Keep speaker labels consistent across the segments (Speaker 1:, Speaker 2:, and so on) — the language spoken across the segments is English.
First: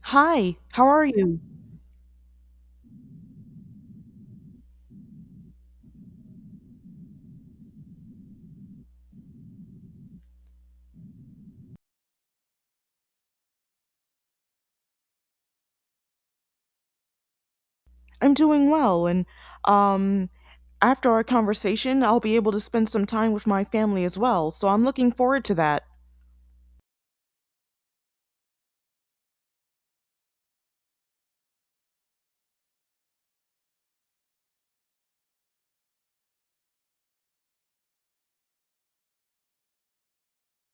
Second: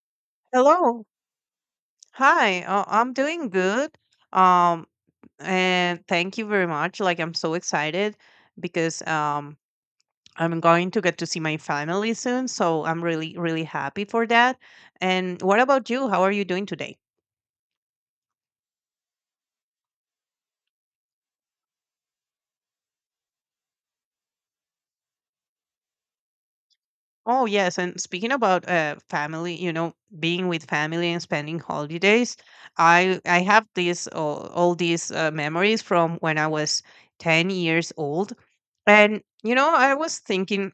Speaker 1: Hi, how are
Speaker 2: Hello.
Speaker 1: you?
Speaker 2: Hi. I'm doing good. Um, and thank you very much. Like, I'm so excited because I'm going to get to see my family soon. So I'm really, really happy for that. And what about you? How are you doing today?
Speaker 1: I'm doing well, and um, after our conversation, I'll be able to spend some time with my family as well, so I'm looking forward to that.
Speaker 2: Oh, yes. And speaking about family, you know, being with family and spending holidays, I have these all these memories from when I was 10 years old. And, you know, I was thinking.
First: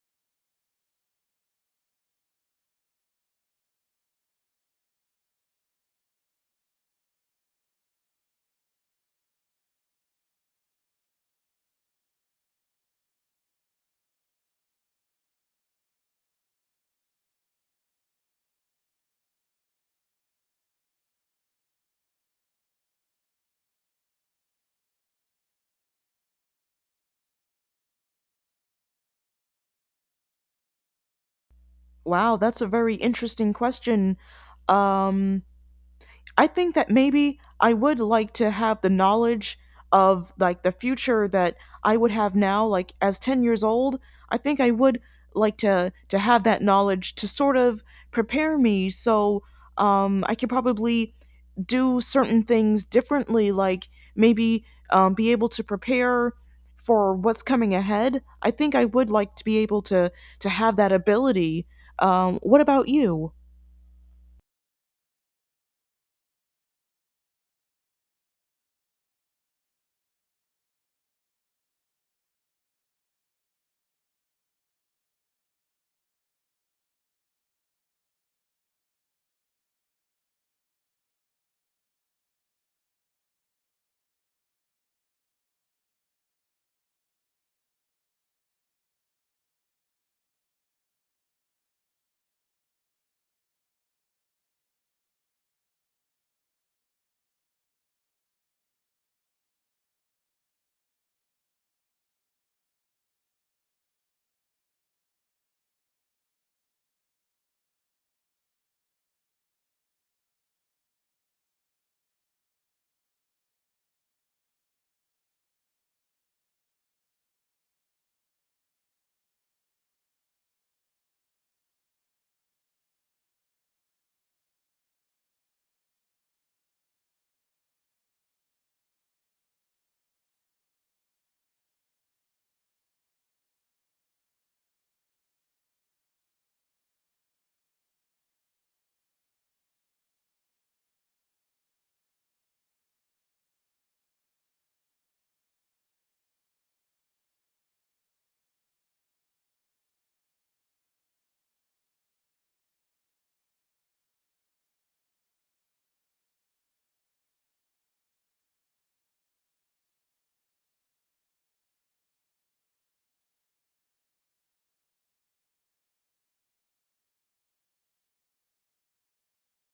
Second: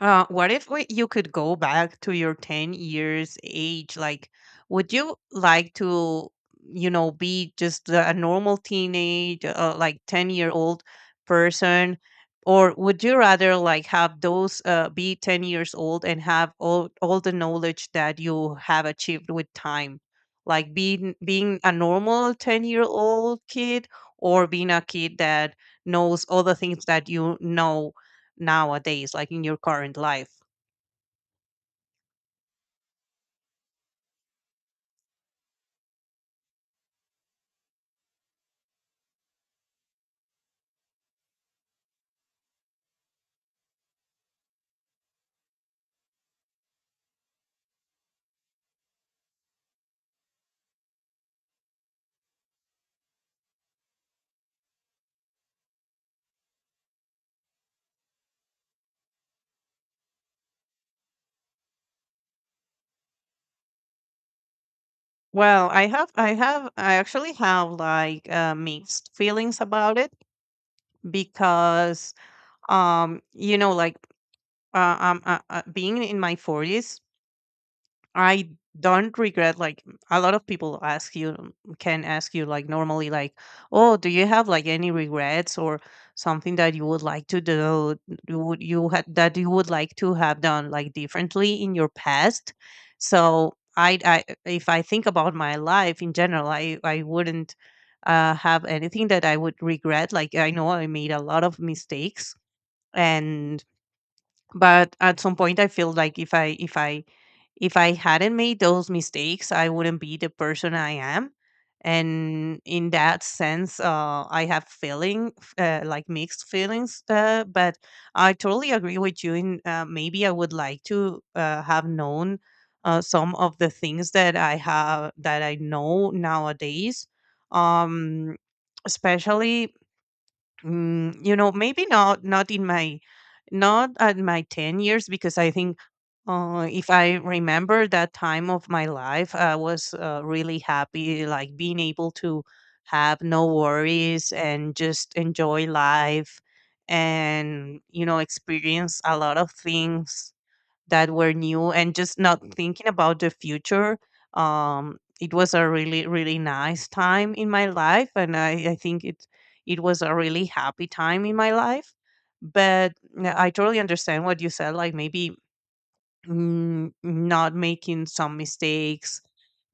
Speaker 2: What if you could go back to your 10 years age? Like, would you like to, you know, be just a normal teenage, like 10-year-old person? Or would you rather like have those be 10 years old and have all the knowledge that you have achieved with time? Like being a normal 10-year-old kid, or being a kid that knows all the things that you know nowadays, like in your current life?
Speaker 1: Wow, that's a very interesting question. Um, I think that maybe I would like to have the knowledge of like the future that I would have now like as 10 years old. I think I would like to have that knowledge to sort of prepare me so I could probably do certain things differently like maybe be able to prepare for what's coming ahead. I think I would like to be able to have that ability. What about you?
Speaker 2: Well, I have, I actually have like mixed feelings about it because, you know, like being in my forties. I don't regret like a lot of people ask you can ask you like normally like, oh, do you have like any regrets or something that you would like to do, you would you had that you would like to have done like differently in your past? So I if I think about my life in general, I wouldn't have anything that I would regret. Like I know I made a lot of mistakes and, but at some point I feel like if I hadn't made those mistakes, I wouldn't be the person I am. And in that sense, I have feeling f- like mixed feelings. But I totally agree with you. In Maybe I would like to have known some of the things that I have that I know nowadays. Um, Especially you know, maybe not in my not at my 10 years, because I think, if I remember that time of my life, I was really happy, like being able to have no worries and just enjoy life and, you know, experience a lot of things that were new and just not thinking about the future. It was a really, really nice time in my life, and I think it was a really happy time in my life. But yeah, I totally understand what you said. Like maybe, not making some mistakes,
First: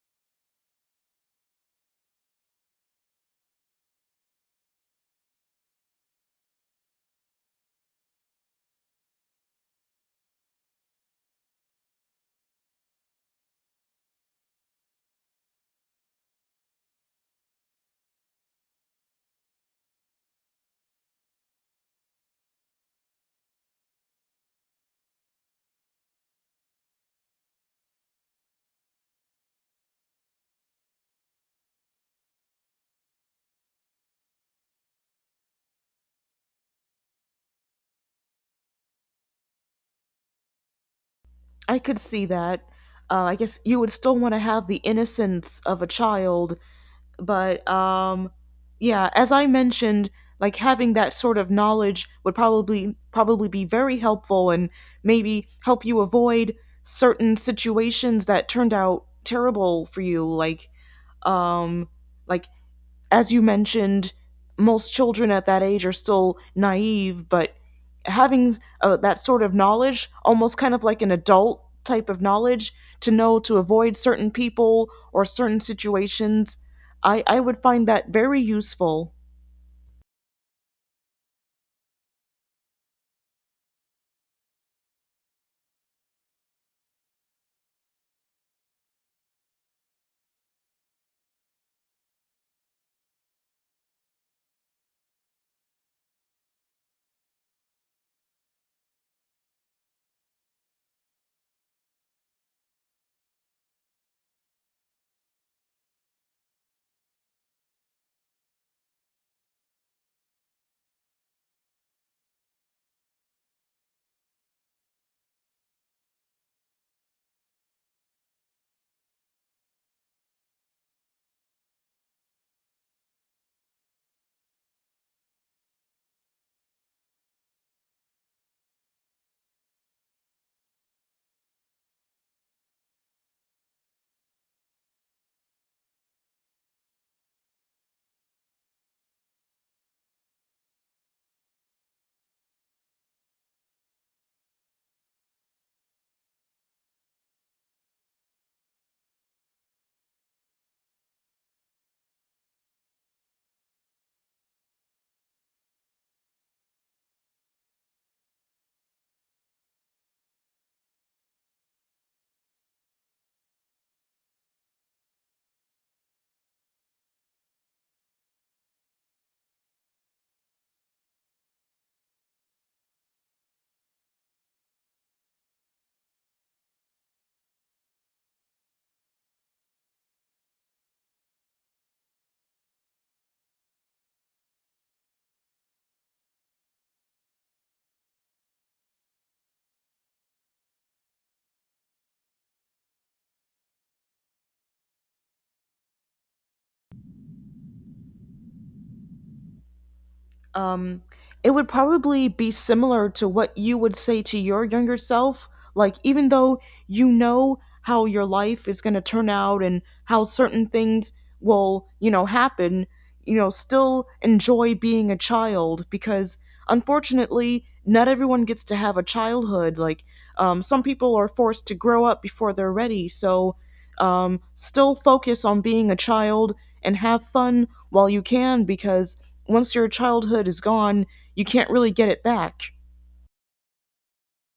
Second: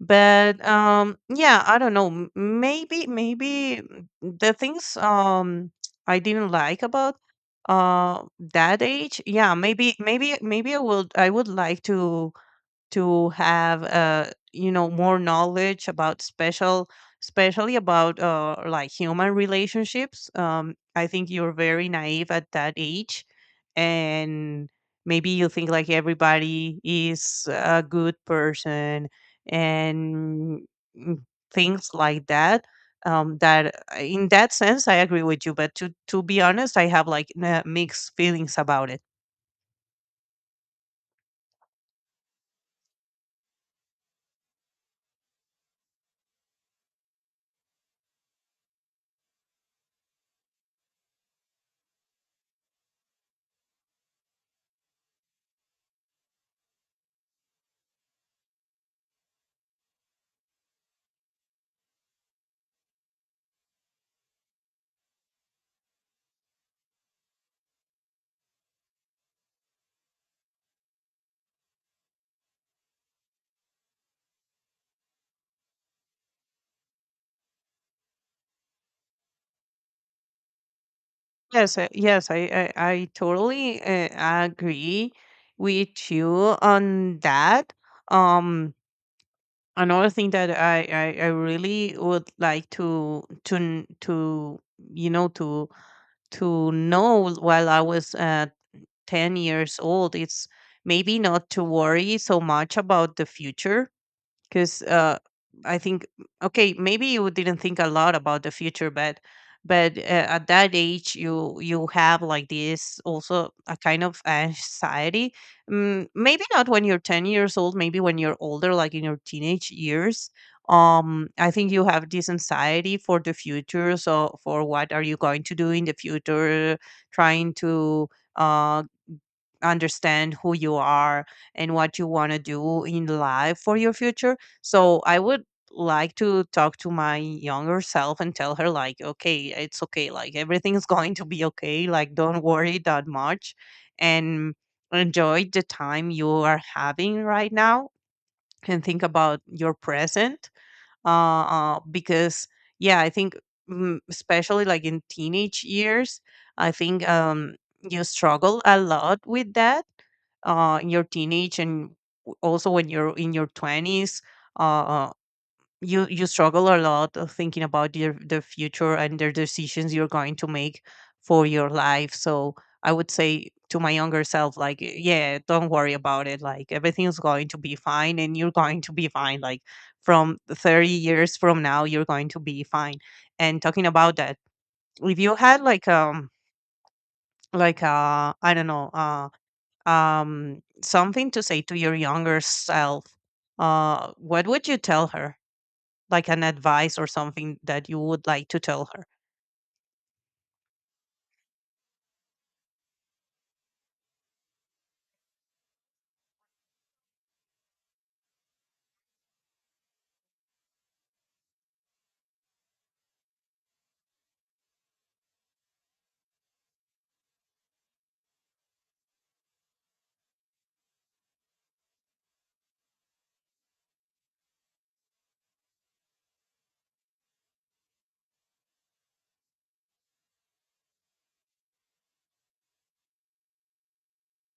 Speaker 2: but yeah, I don't know, maybe, maybe the things, I didn't like about uh that age. Yeah, maybe maybe I would I would like to have you know, more knowledge about special especially about like human relationships. I think you're very naive at that age, and maybe you think like everybody is a good person and, mm, things like that. In that sense I agree with you, but to be honest, I have like mixed feelings about it.
Speaker 1: I could see that. I guess you would still want to have the innocence of a child, but yeah, as I mentioned, like having that sort of knowledge would probably be very helpful and maybe help you avoid certain situations that turned out terrible for you, um, like as you mentioned, most children at that age are still naive, but having that sort of knowledge, almost kind of like an adult type of knowledge, to know to avoid certain people or certain situations, I would find that very useful.
Speaker 2: Yes, yes, I totally agree with you on that. Um, Another thing that I really would like to you know to to know while I was 10 years old, it's maybe not to worry so much about the future, because I think, okay, maybe you didn't think a lot about the future, but but uh, at that age, you have like this also a kind of anxiety. Maybe not when you're 10 years old, maybe when you're older, like in your teenage years. I think you have this anxiety for the future. So for what are you going to do in the future? Trying to uh understand who you are and what you want to do in life for your future. So I would like to talk to my younger self and tell her like, okay, it's okay, like everything's going to be okay, like don't worry that much, and enjoy the time you are having right now, and think about your present, because yeah, I think, especially like in teenage years, I think, you struggle a lot with that in your teenage, and also when you're in your 20s, uh, uh, you struggle a lot of thinking about your the future and the decisions you're going to make for your life. So I would say to my younger self, like, yeah, don't worry about it, like everything's going to be fine and you're going to be fine, like from 30 years from now you're going to be fine. And talking about that, if you had like I don't know, something to say to your younger self, what would you tell her? Like an advice or something that you would like to tell her?
Speaker 1: um, it would probably be similar to what you would say to your younger self. Like, even though you know how your life is going to turn out and how certain things will, you know, happen, you know, still enjoy being a child because unfortunately, not everyone gets to have a childhood. Like, some people are forced to grow up before they're ready. So, still focus on being a child and have fun while you can because once your childhood is gone, you can't really get it back.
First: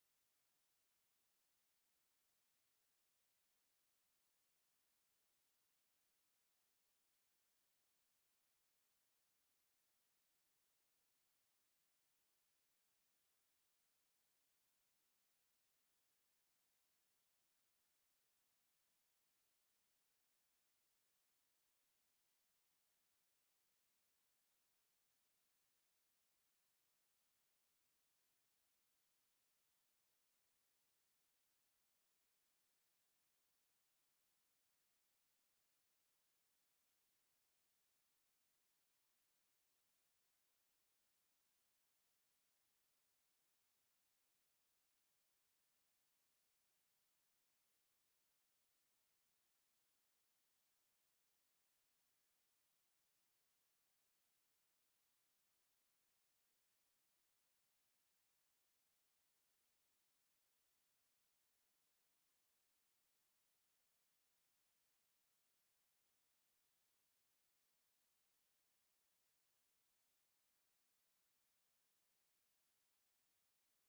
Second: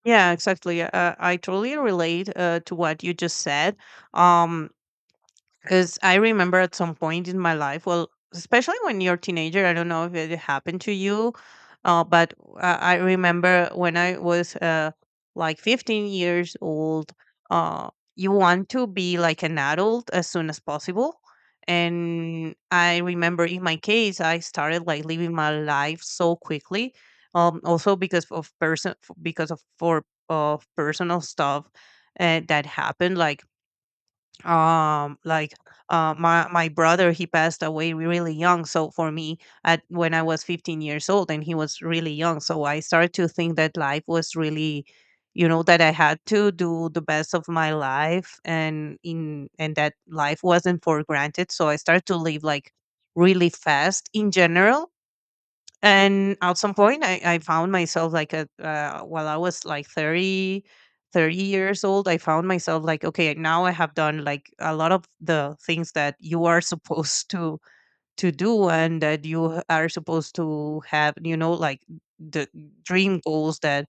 Speaker 2: Yeah, exactly. I totally relate to what you just said. Um, Because I remember at some point in my life, well, especially when you're a teenager, I don't know if it happened to you, but I remember when I was like 15 years old, uh, you want to be like an adult as soon as possible. And I remember in my case, I started like living my life so quickly. Also because of personal stuff that happened, like um like my brother, he passed away really young, so for me at when I was 15 years old, and he was really young, so I started to think that life was really, you know, that I had to do the best of my life, and in and that life wasn't for granted, so I started to live like really fast in general. And at some point I found myself like a while I was like 30 years old, I found myself like, okay, now I have done like a lot of the things that you are supposed to do and that you are supposed to have, you know, like the dream goals that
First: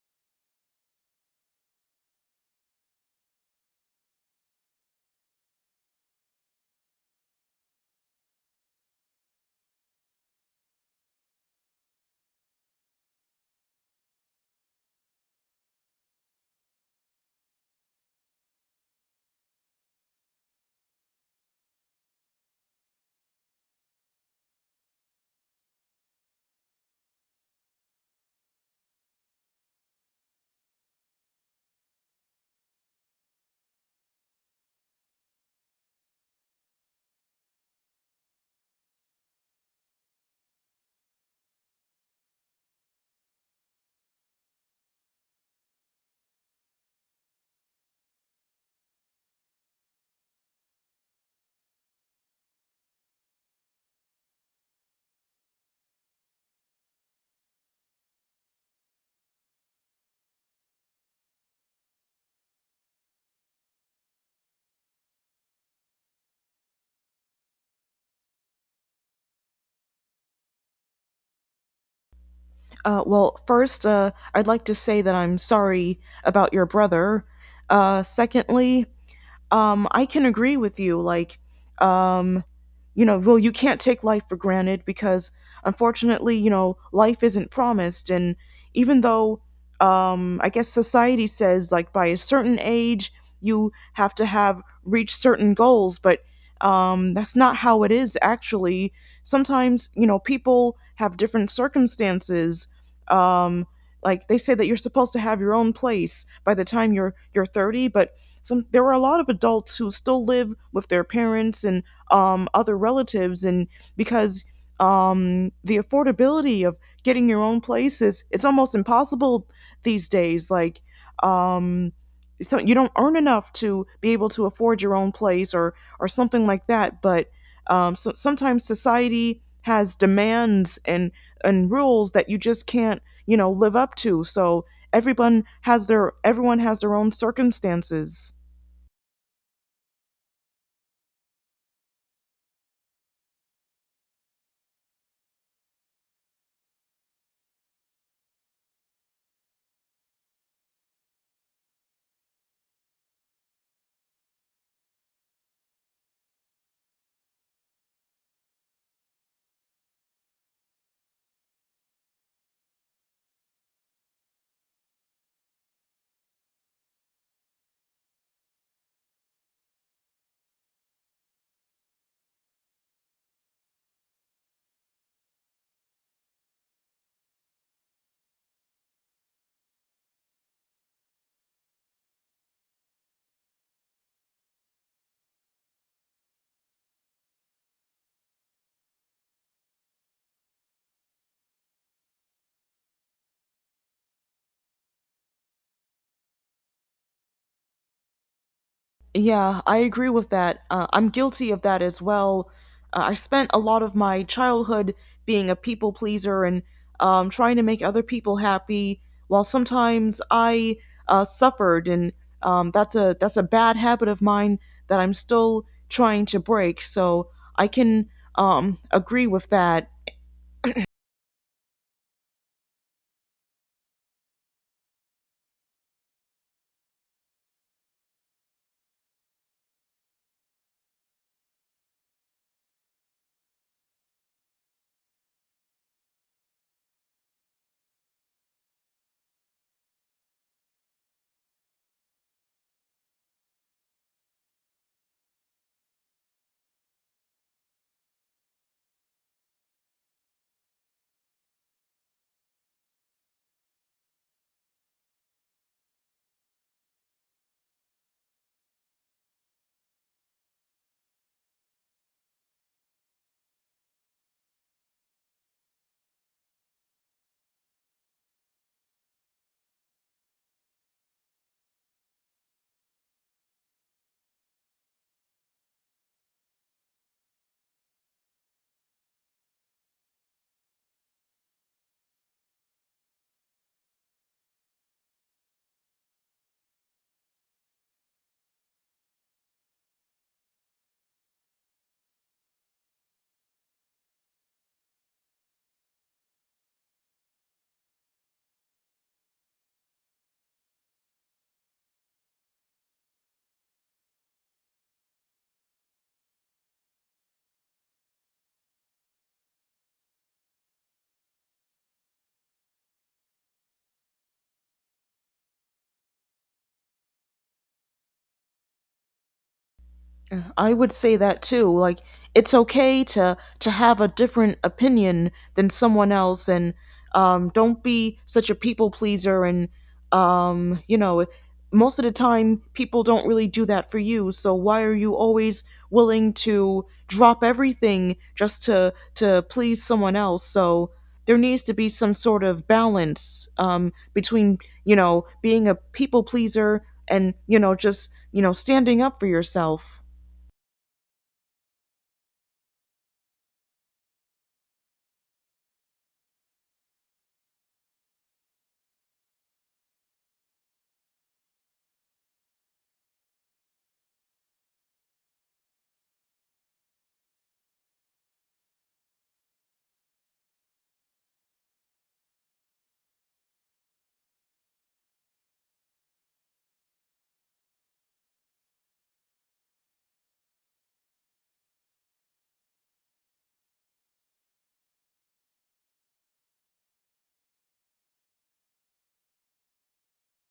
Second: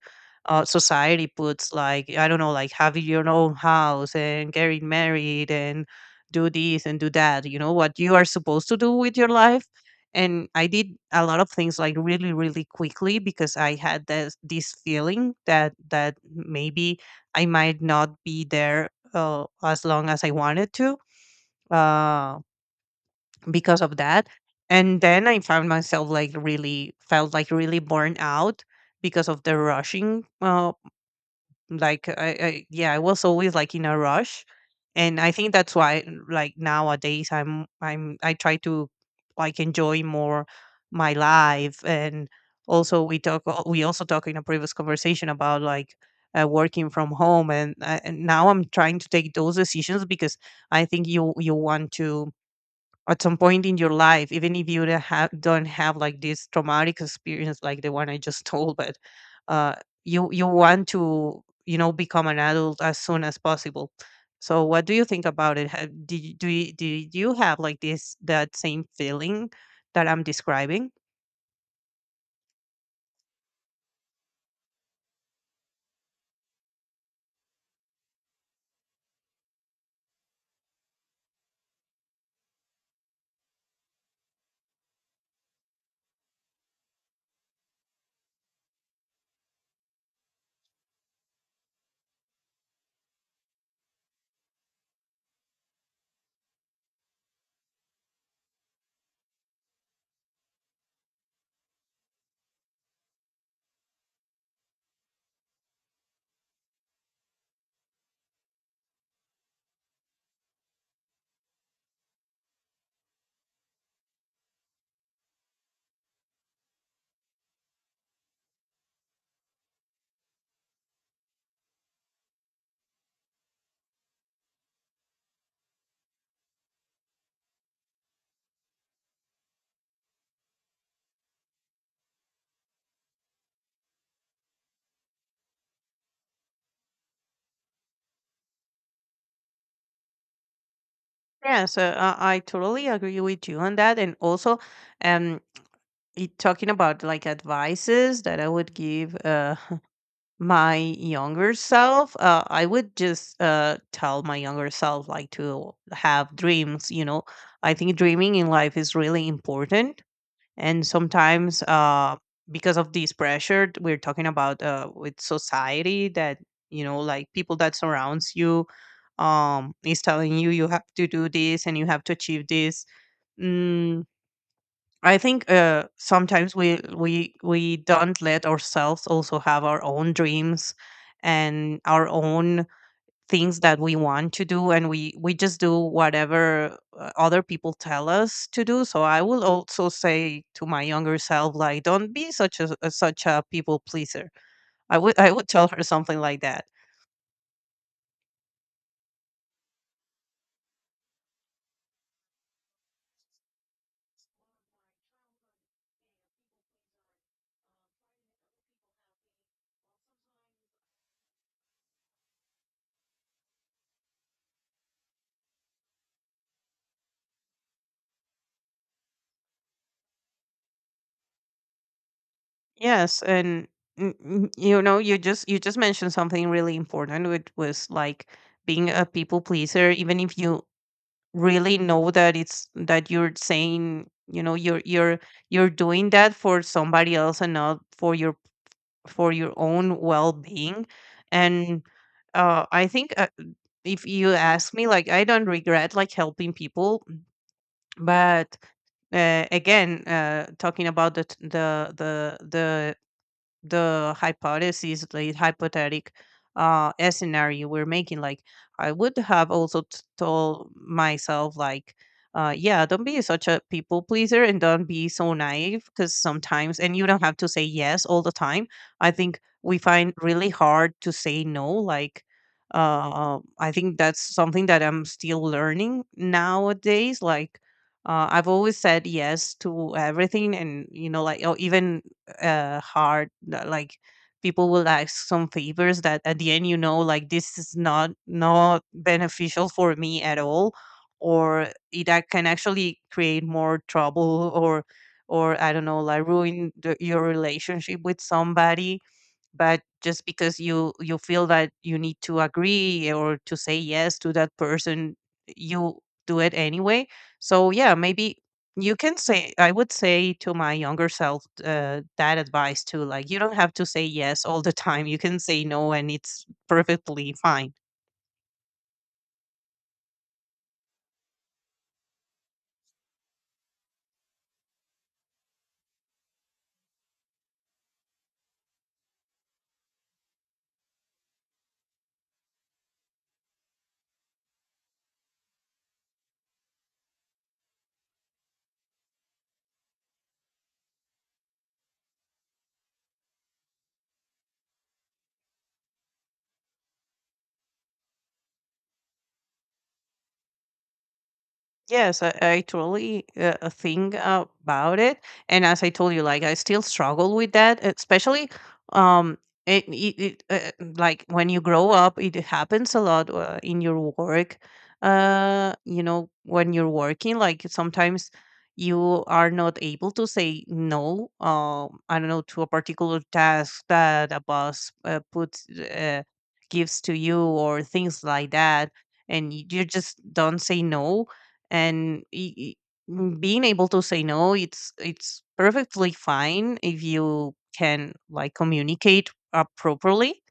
Speaker 2: society puts, like I don't know, like having your own house and getting married and do this and do that, you know, what you are supposed to do with your life. And I did a lot of things like really, really quickly, because I had this feeling that that maybe I might not be there as long as I wanted to. Uh, because of that. And then I found myself like, really felt like really burned out because of the rushing. Like I, I yeah, I was always like in a rush, and I think that's why like nowadays I try to like enjoy more my life. And also we talk we also talked in a previous conversation about like working from home, and now I'm trying to take those decisions, because I think you want to, at some point in your life, even if you don't have like this traumatic experience like the one I just told, but uh, you you want to, you know, become an adult as soon as possible. So what do you think about it? Have, did you, do you, did you have like this that same feeling that I'm describing?
Speaker 1: Well, first, I'd like to say that I'm sorry about your brother. Secondly, I can agree with you. Like, um, you know, well, you can't take life for granted because unfortunately, you know, life isn't promised. And even though, I guess society says like by a certain age, you have to have reached certain goals, but that's not how it is actually. Sometimes, you know, people have different circumstances. Um, like they say that you're supposed to have your own place by the time you're 30, but some there were a lot of adults who still live with their parents and other relatives and because the affordability of getting your own place is it's almost impossible these days like um, so you don't earn enough to be able to afford your own place or something like that but so sometimes society has demands and rules that you just can't you know live up to so everyone has their own circumstances.
Speaker 2: Yeah, so I totally agree with you on that, and also, um, talking about like advices that I would give my younger self, I would just tell my younger self like to have dreams, you know, I think dreaming in life is really important. And sometimes because of this pressure we're talking about with society that, you know, like people that surrounds you, is telling you you have to do this and you have to achieve this. Mm, I think sometimes we don't let ourselves also have our own dreams and our own things that we want to do, and we just do whatever other people tell us to do. So I will also say to my younger self, like, don't be such such a people pleaser. I would tell her something like that.
Speaker 1: Yeah, I agree with that. I'm guilty of that as well. I spent a lot of my childhood being a people pleaser and trying to make other people happy, while sometimes I suffered, and that's a bad habit of mine that I'm still trying to break. So I can agree with that.
Speaker 2: Yes, and you know, you just mentioned something really important, which was like being a people pleaser even if you really know that it's that you know you're doing that for somebody else and not for your for your own well-being. And I think, if you ask me, like, I don't regret like helping people, but again talking about the the hypothetic scenario we're making. Like, I would have also told myself, like, yeah, don't be such a people pleaser and don't be so naive, because sometimes, and you don't have to say yes all the time. I think we find really hard to say no. Like, I think that's something that I'm still learning nowadays. Like, I've always said yes to everything, and you know, like, oh, even hard li- like people will ask some favors that at the end, you know, like, this is not beneficial for me at all, or it can actually create more trouble, or I don't know, like ruin your relationship with somebody, but just because you feel that you need to agree or to say yes to that person, you do it anyway. So yeah, maybe you can say, I would say to my younger self, that advice too, like, you don't have to say yes all the time. You can say no, and it's perfectly fine.
Speaker 1: Yeah, I would say that too. Like it's okay to have a different opinion than someone else, and don't be such a people pleaser. And you know, most of the time, people don't really do that for you. So why are you always willing to drop everything just to please someone else? So there needs to be some sort of balance between you know being a people pleaser and you know just you know standing up for yourself.
Speaker 2: Yes, I totally think about it. And as I told you, like, I still struggle with that, especially um, it, it, it like when you grow up, it happens a lot in your work. You know, when you're working, like sometimes you are not able to say no. I don't know, to a particular task that a boss puts gives to you, or things like that, and you just don't say no. and y- y- m- Being able to say no, it's it's perfectly fine if you can like communicate properly,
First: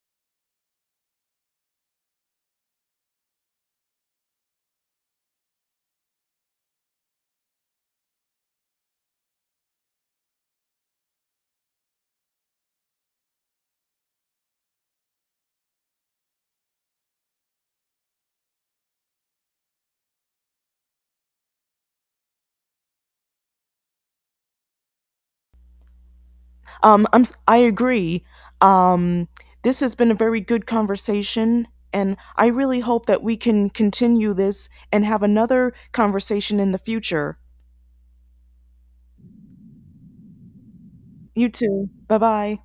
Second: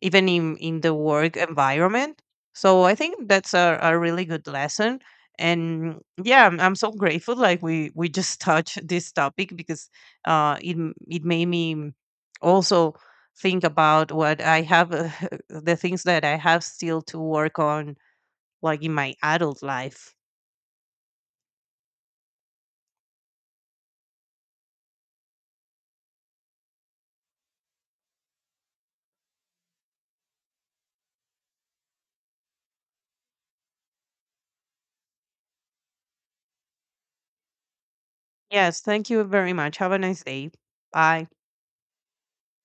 Speaker 2: even in the work environment. So I think that's a really good lesson. And yeah, I'm so grateful like we just touched this topic, because it made me also think about what I have, the things that I have still to work on, like in my adult life.
Speaker 1: I agree. Um, this has been a very good conversation, and I really hope that we can continue this and have another conversation in the future.
Speaker 2: Yes, thank you very much. Have a nice day. Bye.
Speaker 1: You too. Bye bye.